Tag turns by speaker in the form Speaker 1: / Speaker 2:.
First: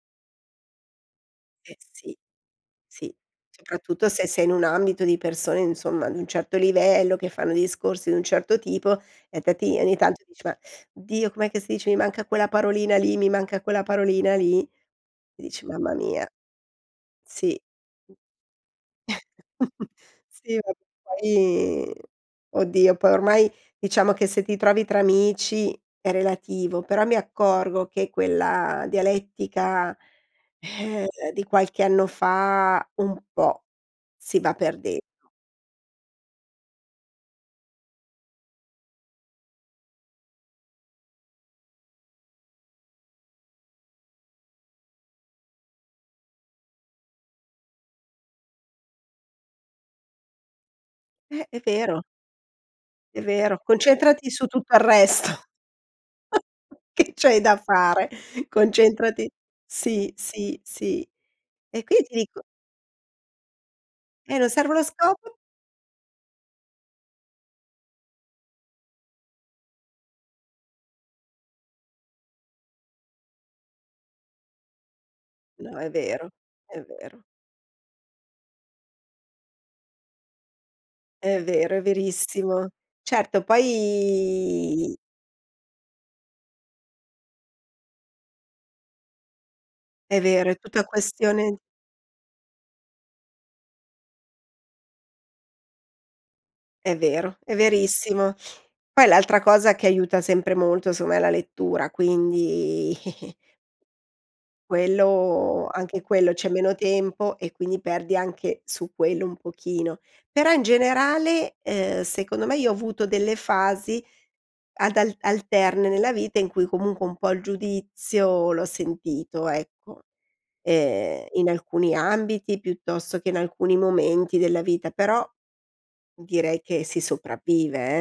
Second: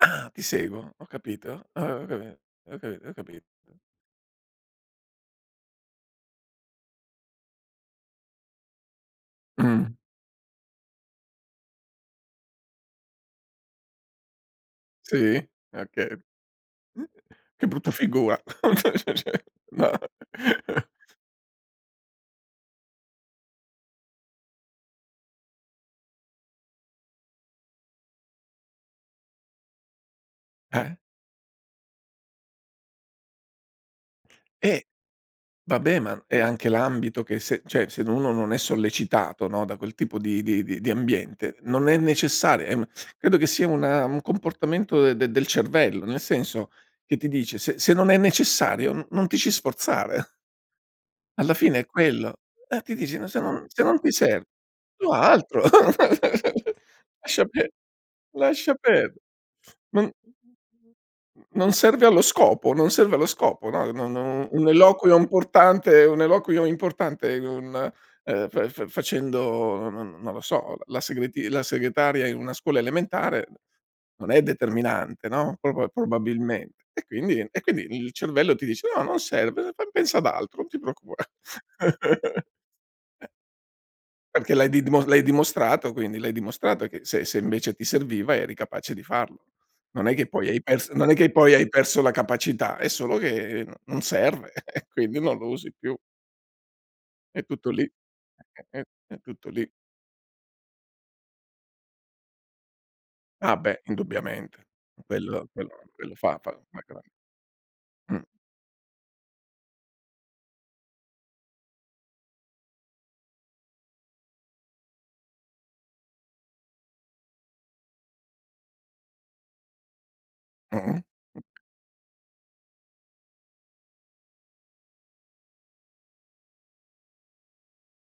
Speaker 1: Ah ti seguo, ho capito.
Speaker 2: Eh
Speaker 1: Ho ho
Speaker 2: sì,
Speaker 1: cai ho capi ho
Speaker 2: sì,
Speaker 1: capit
Speaker 2: soprattutto se sei in un ambito di persone, insomma, di un certo livello, che fanno discorsi di un certo tipo e fatti ogni
Speaker 1: Mh.
Speaker 2: tanto dici: "Ma Dio, com'è che si dice? Mi manca quella parolina lì, mi manca quella parolina lì". E
Speaker 1: Sì?
Speaker 2: dici: "Mamma
Speaker 1: Okay.
Speaker 2: mia!"
Speaker 1: Mh.
Speaker 2: Sì.
Speaker 1: Che brutta figura.
Speaker 2: Sì vabbè
Speaker 1: [unintelligible]
Speaker 2: poi oddio, poi ormai diciamo che se ti trovi tra amici è relativo, però mi accorgo che quella dialettica,
Speaker 1: Eh.
Speaker 2: di qualche anno fa un po' si va
Speaker 1: Eh,
Speaker 2: perdendo.
Speaker 1: vabbè ma è anche l'ambito che se cioè se uno non è sollecitato no, da quel tipo di di di ambiente, non è necessar eh ma credo che sia un un comportamento de del cervello, nel senso che ti dice: "Se se non è necessario, n non ti ci sforzare".
Speaker 2: Eh,
Speaker 1: Alla
Speaker 2: è
Speaker 1: fine è
Speaker 2: vero.
Speaker 1: quello. Eh, ti dice:
Speaker 2: È
Speaker 1: "N se
Speaker 2: vero.
Speaker 1: non se non ti
Speaker 2: Concentrati
Speaker 1: serv
Speaker 2: su tutto il
Speaker 1: io
Speaker 2: resto,
Speaker 1: altro.
Speaker 2: che c'hai
Speaker 1: Lascia
Speaker 2: da
Speaker 1: pe
Speaker 2: fare.
Speaker 1: lascia perde
Speaker 2: Concentrati
Speaker 1: non
Speaker 2: sì, sì, sì.
Speaker 1: non
Speaker 2: E qui
Speaker 1: serve
Speaker 2: ti
Speaker 1: allo
Speaker 2: dico
Speaker 1: scopo non serve allo scopo". No no
Speaker 2: Eh,
Speaker 1: no
Speaker 2: non
Speaker 1: un
Speaker 2: serve lo
Speaker 1: eloquio
Speaker 2: scopo.
Speaker 1: importante un eloquio importante, un e f fa facendo non non lo so, la segreti la segretaria in una scuola elementare non è determinante, no,
Speaker 2: No,
Speaker 1: proba
Speaker 2: è vero, è
Speaker 1: probabilmente. E
Speaker 2: vero.
Speaker 1: quindi e quindi il cervello ti dice: "No, non serve, fam pensa ad altro, non ti preoccupa"
Speaker 2: È vero, è verissimo.
Speaker 1: Eh.
Speaker 2: Certo,
Speaker 1: Perché l'hai
Speaker 2: poi
Speaker 1: didmo l'hai dimostrato, quindi l'hai dimostrato che se se invece ti serviva eri capace di farlo. Non è
Speaker 2: È
Speaker 1: che poi
Speaker 2: vero, è
Speaker 1: hai
Speaker 2: tutta
Speaker 1: perso non è che poi
Speaker 2: questione
Speaker 1: hai perso la capacità, è solo che no non serve e quindi non lo usi più.
Speaker 2: È vero,
Speaker 1: È
Speaker 2: è
Speaker 1: tutto lì
Speaker 2: verissimo.
Speaker 1: è è
Speaker 2: Poi
Speaker 1: è
Speaker 2: l'altra
Speaker 1: tutto lì.
Speaker 2: cosa che aiuta sempre molto, insomma, è la lettura, quindi
Speaker 1: Ah beh, indubbiamente quello quello
Speaker 2: Quello anche
Speaker 1: quello
Speaker 2: quello,
Speaker 1: fa
Speaker 2: c'è
Speaker 1: fa
Speaker 2: meno
Speaker 1: una gran
Speaker 2: tempo e quindi perdi
Speaker 1: mh.
Speaker 2: anche su quello un pochino. Però in generale, ehm, secondo me, io ho avuto delle fasi ad al alterne nella vita in cui comunque un po' il giudizio l'ho sentito, ecco.
Speaker 1: Mh-mh.
Speaker 2: Ehm, in
Speaker 1: Ok
Speaker 2: alcuni ambiti piuttosto che in alcuni momenti della vita, però direi che si sopravvive, eh.